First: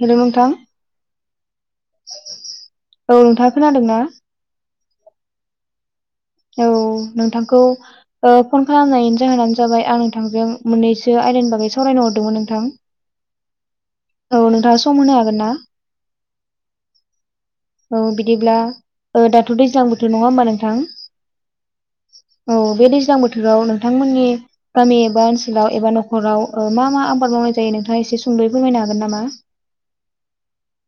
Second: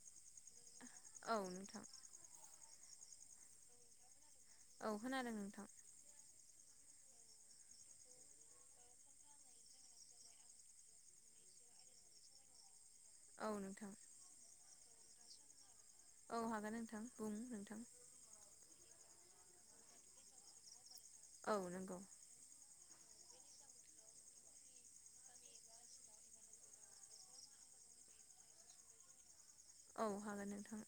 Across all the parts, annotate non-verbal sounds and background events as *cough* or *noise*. हेल' नोंथां। औ नोंथां। औ नोंथाङा खोनादोंना? औ खोनादों नोंथां औ नोंथांखौ ओ फन खालामनायनि जाहोनानो जाबाय आं नोंथांजों मोननैसो आयदानि बागै सावरायनो हरदोंमोन नोंथां। *inaudible* औ नोंथां। औ नोंथां सम होनो हागोन ना? औ हागोन नोंथां बुं नोंथां। औ बिदिब्ला दाथ' दैज्लां बोथोर नङा होमबा नोंथां? औ नंगौ। औ बे दैज्लां बोथोराव नोंथांमोननि गामि एबा ओनसोलाव एबा न'खराव मा मा आबाद मावनाय जायो नोंथाङा एसे सुंदयै फोरमायनो हागोन नामा? औ हागोन नोंथां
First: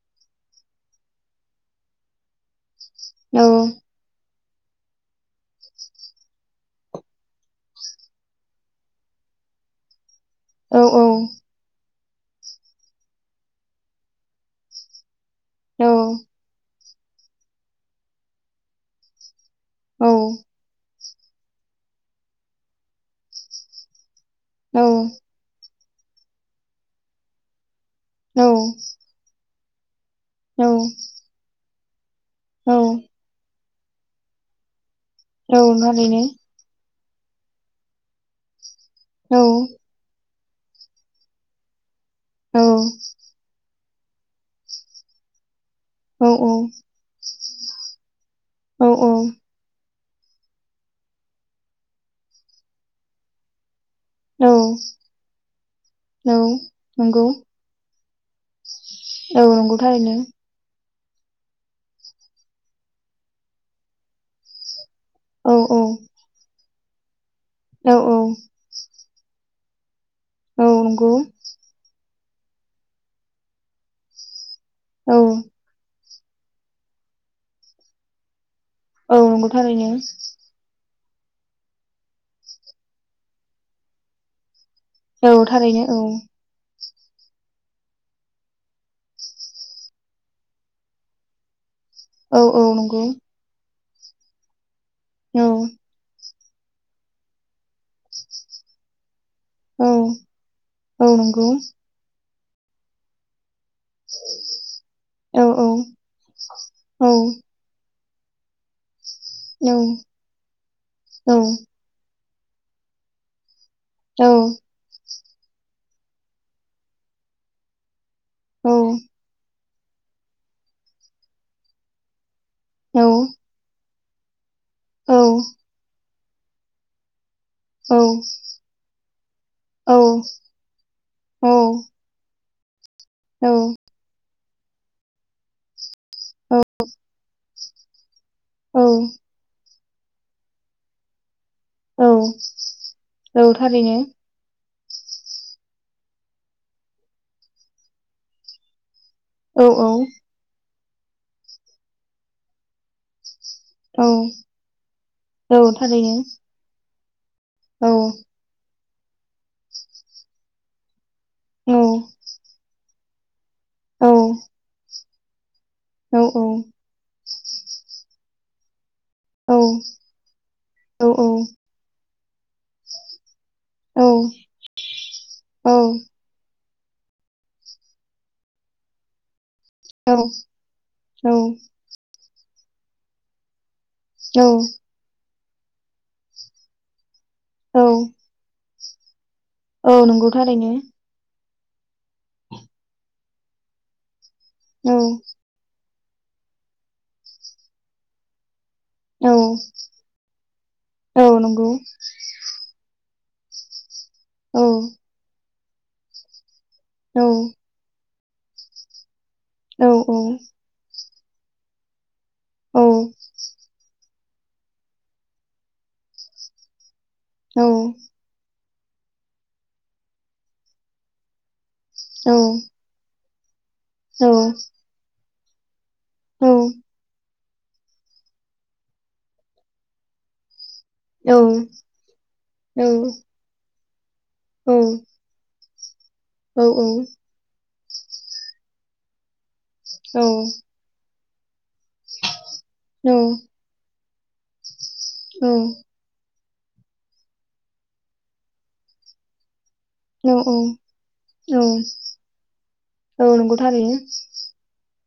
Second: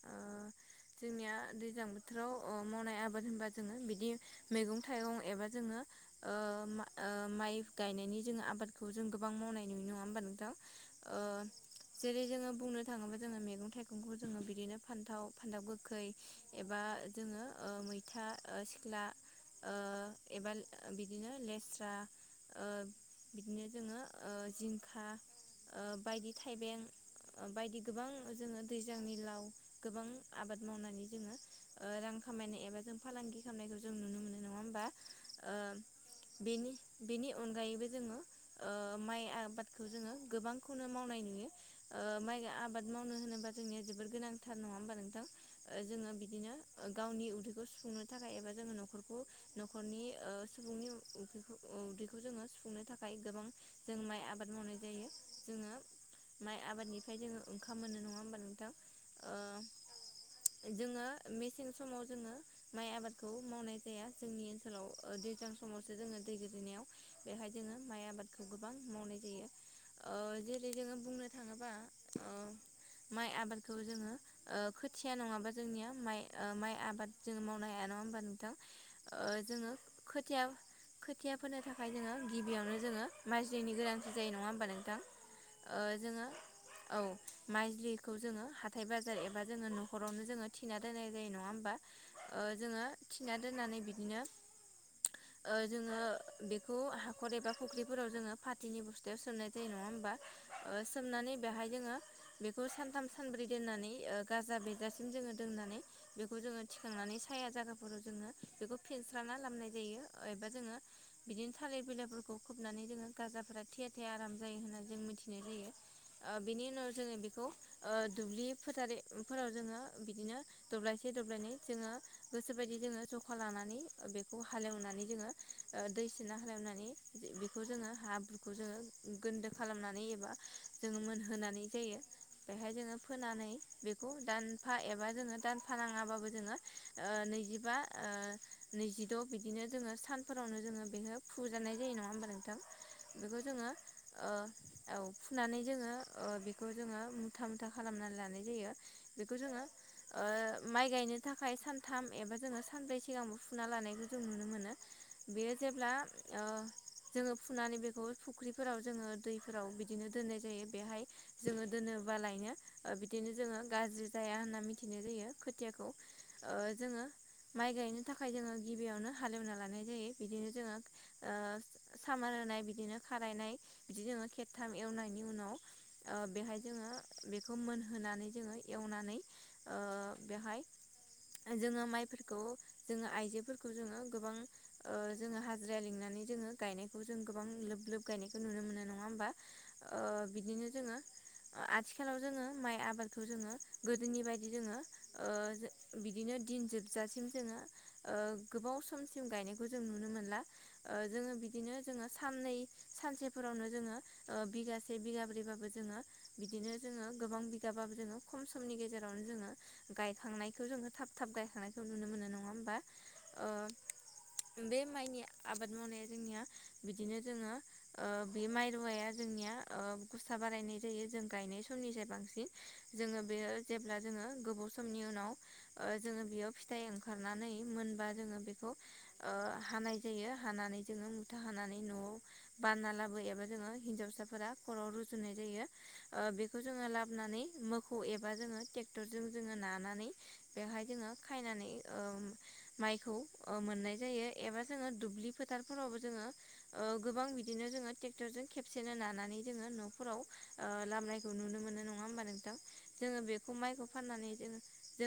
जोंनिया दैज्लां बो बोथोराव मावनाय आबाद औ होनबा जोङो बिदि मैगं थाइगं एबा जोङो ओ मा- ओ माइ गायनायनि जोङो आबादखौ जों गोबां मावनाय नुनाय नङा होमबा नोंथां? औ ओ जेरै जोङो बुंनो थाङोब्ला जोङो मैगं थाइगंखौ जोङो बिदिनो फान्थाव फानथाव औ गोखै एबा जोङो ओ मैथा ओ सिख्ला ओ औ एबाल ओ बि दिनो लेस्रा ओ बिदिनो दोङो ओ जिंखा। ओ बायदि थाइबें बायदि गोबां औ जोङो दैज्लांनि लाव गोबां आबाद औ मावनानै जोङो ओ रां खामायनाय एबा औ जों फालांगि खालामनायखौ जों नुनो मोनो नङा होमबा? ओ औ थारैनो बेनि बेनि अनगायैबो जोङो ओ माइ औ आबादखौ जोङो गोबांखौनो मावनाय नुयो ओ माइ औ आबाद मावनो होनोबा जोंनिया जोबोर गोनांथार नङा होमबा नोंथां? ओ जोङो बिदिनो औ ओ गावनि उदैखौ सुफुंनो थाखाय एबा जोङो औ न'खरखौ औ न'खरनि ओ सुबुंनि उ उ उदैखौ जोङो सुफुंनो थाखाय गोबां जों माइ औ आबाद मावनाय जायो। जोङो औ माइ आबादनिफ्राय नंगौ जोङो ओंखाम मोनो नङा होमबा नोंथां ओ औ नंगौ थारैनो जोङो मेसें समाव जोङो माइ आबादखौ मावनाय जाया जोंनि ओनसोलाव ओनसोलाव ओ औ दैज्लां औ समावसो जोङो दै गोजैनायाव बेवहाय जोङो औ माइ औ आबादखौ गोबां मावनाय जायो। ओ औ जेरै जोङो नंगौ बुंनो थाङोबा ओ माइ आबादखौ जोङो ओ खोथिया औ नङाबा जोंनिया माइ ओ माइ आबाद जोङो मावनो हाया नङा होमबा नोंथां? औ ओ नंगौ जोङो थारैनो खोथिया खोथिया फोनो थाखाय जोङो गिबियावनो जोङो माइल्जिनि गोनांथि जायो नङा होमबा नोंथां? औ ओ थारैनो औ जोङो औ माइल्जि खौ जोङो हाथाय बाजार एबा जोङो न'खरावनो जोङो थिना दोननाय जायो नङा होमबा? ओ औ औ जोङो नंगौ थिना दोननानै बिदिनो औ ओ जोङो बे खौ हाखर एबा फुख्रिफोराव जोङो पाथिनि बुस्थायावव सोनाय जे नङा औ होमबा औ सोमनानै नंगौ बेहाय जोङो बेखौ सानथाम सानब्रै दोननानै ओ गाजा बेरजासिम जोङो औ दोननानै बेखौ जोङो औ थिखांनानै साया जायगाफोराव जोङो बेखौ फेनस्राना लामनाय औ जायो एबा जोङो औ बिदिनो थालिर बिलाइफोरखौ खबनानै जोङो गाजाफोरा थेया थेया औ आराम जायो होननानै जों मिथियो। फिनाय जायो ओ बेनि उनाव जोङो बेखौ ओ दुब्लि फोथारेफोराव जोङो बिदिनो दब्लायसे दब्लायनै जोङो गोसोबायदि जोङो जखा लानानै ओ बेखौ हालेवनानै जोङो दै सिना हालेवनानै बेखौ जोङो हाब्रुखौ जोङो गोनदो खालामनानै एबा जोङो मोनहोनानै जायो। बेहाय जोङो फोनानै बेखौ दानफा एबा जोङो दान फानाङाबाबो जोङो ओ नैजिबा ओ नैजिद' बिदिनो जोङो सान फोरावनो जोङो बेखो फुजानाय जायो नङा औ होमबा नोंथां। बेखौ औ जोङो थारैनो ओ औ फुनानै जोङो ओ बेखौ जोङो मुथा मुथा खालामनानै लानाय जायो। बेखौ औ जोङो औ ओ माइ गायनो थाखाय सानथाम एबा जोङो सानब्रै सिगांबो फु ना औ लानायखौ जों नुनो मोनो बेयो औ जेब्ला थारैनो ओ जोङो फुनानै औ बेखौ फुख्रिफोराव जोङो दैफोराव बिदिनो दोननाय जायो बेहाय जोङो औ दोनो बा लायनो ओ बिदिनो जोङो गाज्रि जाया होनना मिथिनाय जायो खोथियाखौ। ओ जोङो माइ गायनो थाखाय जोङो गिबियावनो हालेवना लानाय जायो। बिदिनो जोङो औ ओ सामार होनाय बिदिनो खारायनाय बिदि औ जोङो खेबथाम एवनायनि उनाव औ ओ बेहाय जोङो बेखौ मोनहोनानै जोङो एवनानै ओ औ बेवहाय औ जोङो माइफोरखौ जोङो आइजोफोर खौ जोङो गोबां औ ओ जोङो हाजिरा लिंनानै जोङो गायनाय खौ जों गोबां लोब लोब औ गायनायखौ नुनो मोननाय नङा होमबा। औ ओ नंगौ बिदिनो थारैनो जोङो ओ आथिखालाव जोङो माइ आबादखौ जोङो गोदोनि बायदि जोङो औ ओ बिदिनो दिन जोबजासिम जोङो ओ गोबाव समसिम औ गायनायखौ जों नुनो मोनला ओ औ जोङो नंगौ बिदिनो जोङो साननै सानसेफोरावनो जोङो ओ औ बिगासे बिगाब्रैबाबो जोङो बिदिनो जोङो औ गोबां बिगाबाबो जोङो खम समनि गेजेरावनो जोङो औ गायखांनायखौ जोङो थाब थाब गायखांनायखौ नुनो मोनो नङा होमबा। औ ओ बे माइनि आबाद मावनाया जोंनिया, बिदिनो जोङो औ ओ बे माइरुवाया जोंनिया ओ गुसा बारायनाय जायो जों गायनाय समनिफ्राय बांसिन। जोङो बेयो जेब्ला जोङो औ गोबोव समनि उनाव ओ जोङो बेयाव फिथाइ ओंखारनानै मोनबा जोङो बे *unintelligible* ओ हानाय जायो हानानै जोङो मुथा औ औ हानानै न'आव बानना लाबोयो एबा जोङो हिनजावसाफोरा खर' रुजु दोन्नाय जायो। ओ बेखौ जोङो लाबोनानै मोखौ एबा जोङो टेक्टरजों जोङो ना नानै बेहाय जोङो खायनानै ओ-माइखौ मोननाय जायो एबा जोङो दुब्लि फोथारफोरावबो जोङो ओ गोबां बिदिनो जोङो ट्रेक्टरजों खेबसेनो नानानै जोङो न'फोराव ओ लामनाय नुनो औ मोन नङा होम्बा नोंथां। जोङो औ बेखौ नंगौ माइखौ थारैनो फाननानै जों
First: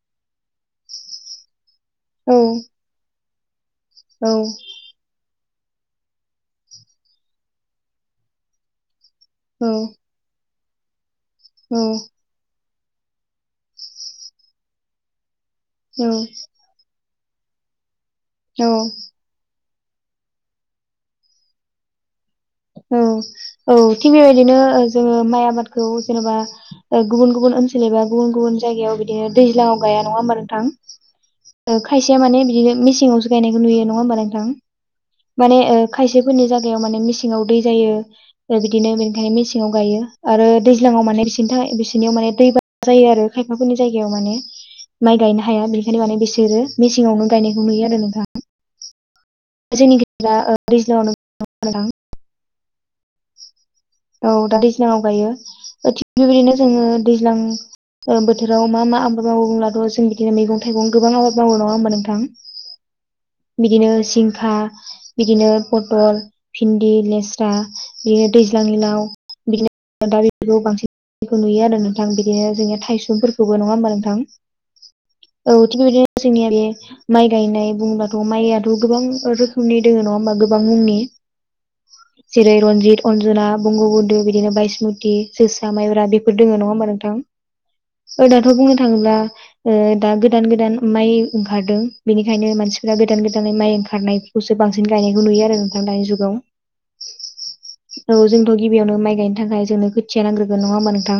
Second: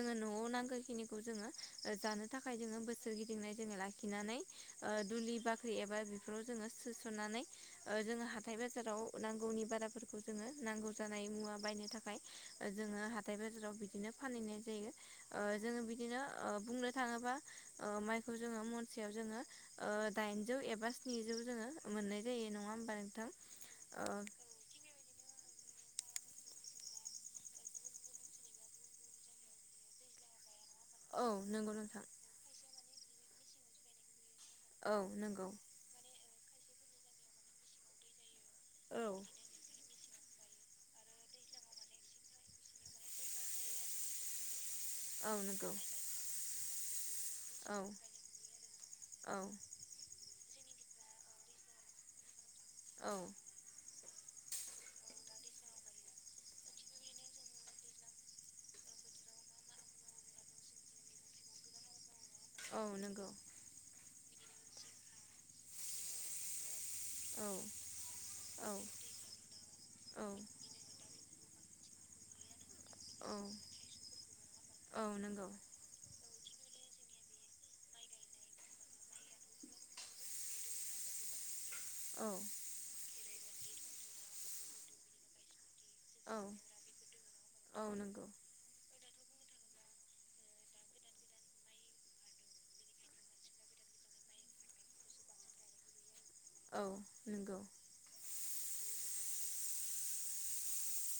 जोङो न'आव नांगो खिनि खौ जोङो ओ जानो औ थाखाय जोङो बोसोर गिदिंनाय जोङो लाखिनानै औ दुलि बाख्रि एबा बेफोराव जोङो सोस'नानै जोङो हाथाय बाजाराव नांगौनि बाराफोरखौ जोङो नांगौ जानाय मुवा बायनो थाखाय जोङो हाथाय बाजाराव बिदिनो फानहैनाय जायो ओ जोङो औ बिदिनो ओ बुंनो थाङोबा ओ माइखौ जोङो औ मनसेयाव जोङो दाइनजौ एबा स्निजौ जोङो मान्नाय जायो होमबा औ नोंथां औ थिग ओ बेबायदिनो जोङो माइ आबादखौ जेनेबा गुबुन गुबुन ओनसोल एबा गुबुन गुबुन जायगायाव बिदिनो दैज्लाङाव गाया नङा होमबा नोंथां। औ नंगौ ओ नोंथां खायसेया माने बिदिनो मेसेङावसो गायनायखौ नुयो नङा होनोमबा नोंथां। औ नंगौ माने ओ खायसेफोरनि जायगायाव माने मेसेङाव दै जायो। ओ बिदिनो बेनिखायनो औ मेसेङाव गायो। आरो दैज्लाङाव माने बिसोरनि थाखाय बिसोरनियाव माने दैबा जायो आरो खायफाफोरनि जायगायाव माने। माइ गायनो हाया नंगौ बेनिखायनो माने बिसोरो मेसेङावनो गायनायखौ औ नुयो आरो नोंथां। औ। जोंनिखैजा ओ दैज्लांयावनो गायो नोंथां। औ। औ दा दैज्लाङाव गायो, थिग बेबायदिनो जोङो दैज्लां ओ बोथोराव मा मा आबाद मावो बुंब्लाथ' जों बिदिनो मैगं थाइगं गोबां आबाद मावो नङा होनोमबा नोंथां। औ नंगौ। बिदिनो जिंखा बिदिनो पटल भिन्दि, लेस्रा, औ बेयो दै औ दा औ औ बेफोरखौ बांसिनखौ नुयो आरो नोंथां बिदिनो जोंनिया थाइस' फोरखौबो नङा होमबा नोंथां। औ थिग बेदिनो जोंनिया बे माइ गायनाय बुंब्लाथ' माइयाथ' गोबां रोखोमनि दङ नङा होमबा गोबां मुंनि। औ जेरै रन्जित, अनजना, बंग बन्धु, बिदिनो बायसमुति जोसा माइब्रा बेफोर औ दोङो नङा होमबा नोंथां। औ नंगौ ओ दाथ' बुंनो थाङोब्ला ओ दा गोदान गोदान माइ ओंखारदों बेनिखायनो मानसिफोरा गोदान गोदानै माइ ओंखारनाय खौसो बांसिन गायनायखौ नुयो आरो नोंथां दानि जुगाव। औ नंगौ। औ जोंथ' गिबियावनो माइ गायनो थाखाय जोंनो खोथिया नांग्रोगोन नङा होमबा नोंथां।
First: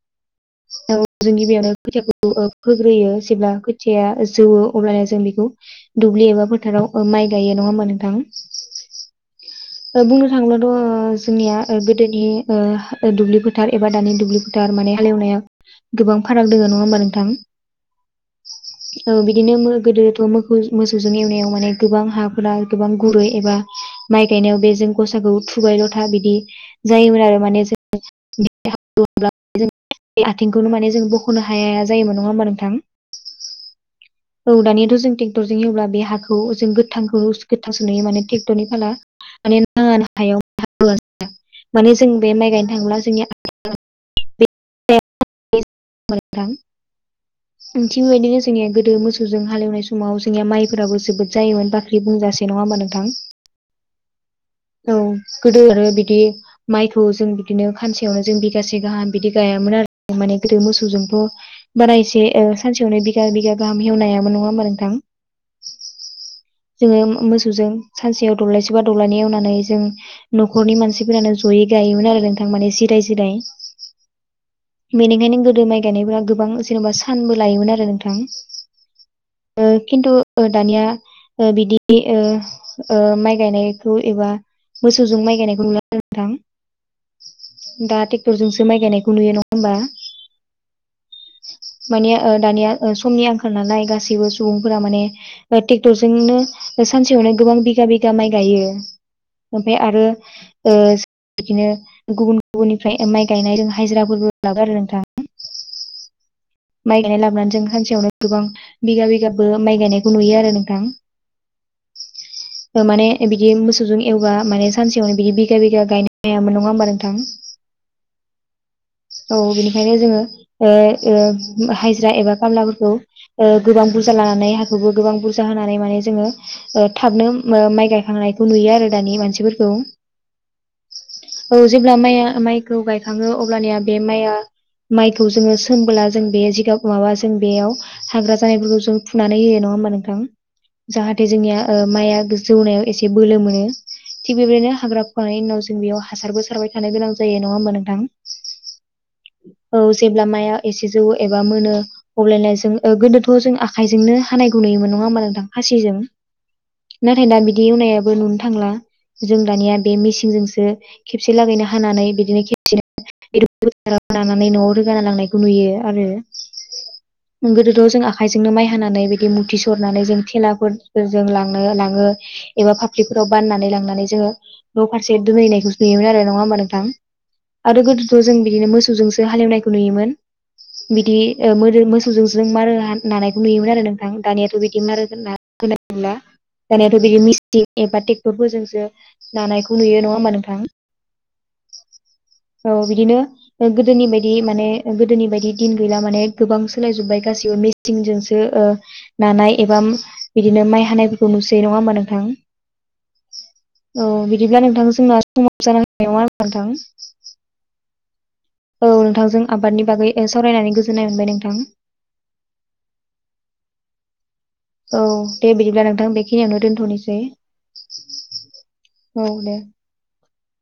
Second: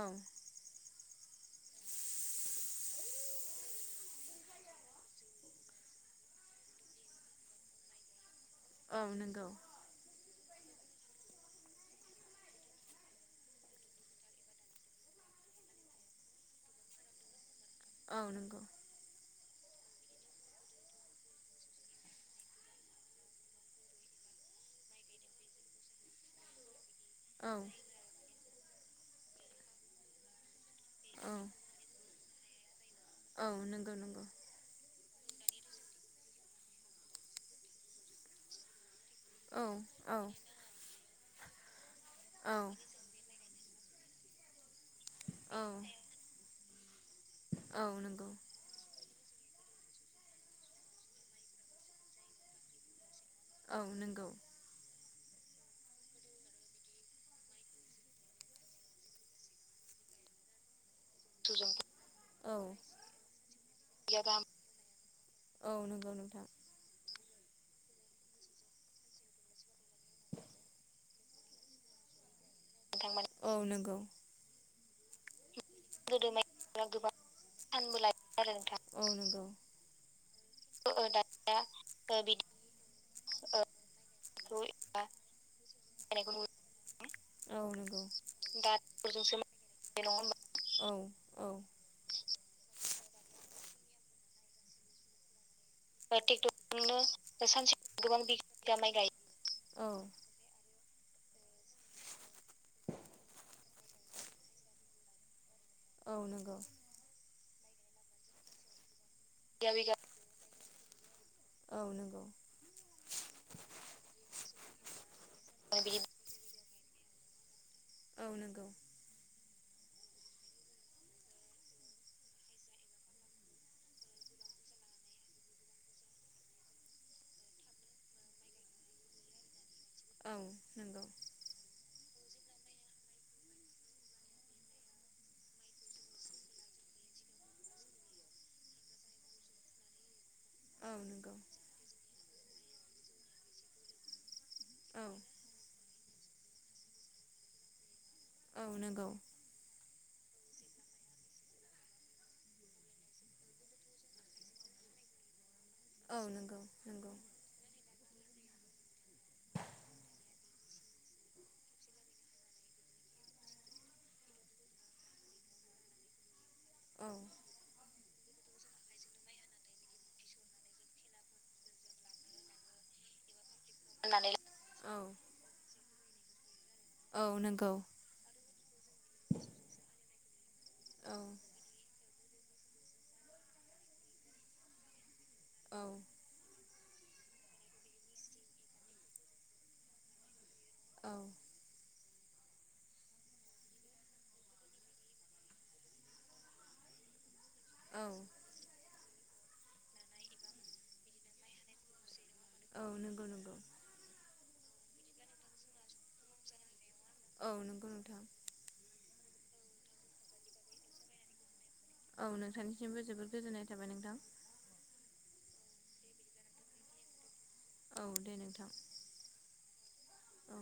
औ। *inaudible* औ जों गिबियावनो खोथियाखौ ओ फोग्रोयो जेब्ला खोथिया जौयो अब्लानो जों बेखौ दुब्लि एबा फोथाराव ओ माइ गायो नङा होमबा नोंथां औ नोंगौ ओ बुंनो थाङोब्लाथ' जोंनिया ओ गोदोनि ओ दुब्लि फोथार एबा दानि दुब्लि फोथार माने हालेवनाया गोबां फाराग दोङो नङा होमबा नोंथां। औ नंगौ। औ बिदिनो मो गोदोथ' मोखौ-मोसौजों एवनायाव माने गोबां हाफोरा गोबां गुरै एबा माइ गायनायाव बे जों गसाखौ थुबायलथा बिदि जायोमोन आरो। औ माने *unintelligible* आथिंखौनो माने जों औ बख'नो हाया हाया जायोमोन नङा होमबा नोंथां। औ नंगौ नंगौ। औ दानियाथ' जों टेक्टरजों एवब्ला बे हाखौ जों गोथांखौ गोथां सो नुयो माने टेक्टरनि फाला माने औ औ *unintelligible* माने जोंबे माइ औ गायनो थांब्ला जोंनि *unintelligible* *unintelligible* ओंथिं नंगौ बेबायदिनो जोंनिया गोदो मोसौ जों हालेवनाय समाव जोंनिया माइफोराबो जोबोद जायोन बाख्रि बुंजासे नङा होमबा नोंथां। औ नोंगौ। औ गोदो आरो बिदि माइखौ जों बिदिनो खानसेयावनो जों बिगासे गाहाम बिदि गायामोन आरो माने गोदो मोसौजोंथ' बारायसे औ सानसेयावनो बिगा बिगा गाहाम औ हेवनायाबो नङा होमबा नोंथां नंगौ नोंथां *inaudible* जोङो मोसौजों सानसेयाव दौलायसे बा दौलायनि एवनानै जों न'खरनि मानसिफोरानो जयै गायोमोन आरो नोंथां माने जिराय जिराय औ नंगौ बिनिखायनो गोदो माइ गायनायफोरा गोदो गोबां माइफोरा जेनेबा गोबां सानबो लायोमोन आरो सानबो नोंथां। लायोमोन आरो नोंथां औ नोंगौ ओ खिन्थु ओ दानिया ओ बिदि ओ बिदि ओ माइ गायनायखौ एबा गायनायखौ मोसौजों माइ गायनायखौ नुला *unintelligible* *unintelligible* औ दा नोंगौ ट्रेक्टरजोंसो माइ गायनायखौ *unintelligible* नुयो नङा होमबा *unintelligible* औ औ माने ओ दानिया ओ समनि आंखाल नालाय गासैबो सुबुंफोरा माने ओ टेक्टरजोंनो ओ ट्रेक्टरजोंनो सानसेयावनो गोबां सानसे बिगा बिगा गोबां माइ गायो बिगा माइ गायो ओमफाय औ आरो ओ *unintelligible* बिदिनो गुबुन गुबुननिफ्राय माइ गायनाय जों हाजिराफोरबो ला *unintelligible* आरो नोंथां औ नोंगौ माइ गायनाय लाबोनानै जों सानसेयावनो गोबां बिगा बिगाबो बिगा माइ बिगा गायनायखौ नुयो आरो नोंथां। औ नोंगौ ओ माने बिदि मोसौजों एवबा माने सानसेयावनो बिदि बिगा बिगा बिदि गायनाय *unintelligible* नङा होमबा नोंथां? औ नोंगौ औ बिनिखायनो जोङो ओ ओ हाजिरा एबा खामलाफोरखौ ओ गोबां बुरजा लानानै हाखौबो गोबां बुरजा होनानै माने जोङो ओ थाबनो मो माइ गायखांनायखौ नुयो आरो दानि मानसिफोरखौ। औ नोंगौ औ जेब्ला माइया माइखौ गायखाङो अब्लानिया बे माइआ माइखौ जोङो सोमबोला जों बे जिगाब माबा जों बेयाव हाग्रा जानायफोरखौ जों फुनानै होयो नङा होमबा नोंथां औ जाहाथे नंगौ जोंनिया ओ माइआ जौनायाव एसे बोलो मोनो थिग बेबायदिनो हाग्रा औ फुखानायनि उनाव जों बेयाव हासारबो सारबाय थानो गोनां जायो नङा होमबा नोंथां औ नोंगौ औ जेब्ला माया एसे जौ एबा मोनो अब्लायाय जों गोदोथ' जों आखाइजोंनो हानायखौ नुयोमोन नङा होमबा नोंथां। खासिजों औ नंगौ नंगौ नाथाय दा बिदि एवनायाबो नुनो थांला। जों दानिया बे मेसिनजोंसो खेबसे लागैनो हानानै बिदिनो खेबसे लानानै न'आव रोगाना लांनायखौ नुयो। आरो औ गोदोथ' जों आखाइजोंनो माइ हानानै बिदि मुथि सरनानै जों थेलाफोर फोरजों लांनो लाङो एबा पाब्लिकफोराव बाननानै लांना नै होननानै जोङो न' औ फारसे दोनहैनायखौ नुयोमोन आरो नङा होनबा नोंथां औ नंगौ आरो गोद थ' जों बिदिनो मोसौजोंसो हालेवनायखौ नुयोमोन बिदि औ ओ मोरो मोसौजों जों मारो हा नानायखौ नुयोमोन आरो नोंथां दानियाथ' बिदि मारो होना *unintelligible* औ दानियााथ' बिदि मिस्टिक एबा ट्रेक्टरफोरजोंसो नानायखौ नुयो नङा होमा नोंथां। औ औ बिदिनो गोदोनि बायदि माने गोदोनि बायदि बि दिन गैला माने गोबां सोलाय जोबबाय गासिबो औ मेसिनजोंसो ओ नानाय एबा बिदिनो माइ हानायफोरखौ नुसै नङा होमा नोंथां। औ नंगौ नंगौ। औ बिदिब्ला नोंथां जोंना समाव जानाहोबाय नङा आरो नोंथां। औ नंगौ नोंथां। औ नोंथांजों आबादनि बागै सावरायनानै गोजोननाय मोनबाय नोंथां। औ नोंथांनिसिमबो जोबोद गोजोननाय थाबाय नोंथां। औ दे बिदिब्ला नोंथां बेखिनियावनो दोनथ'नोसै। औ दे नोंथां। औ दे। औ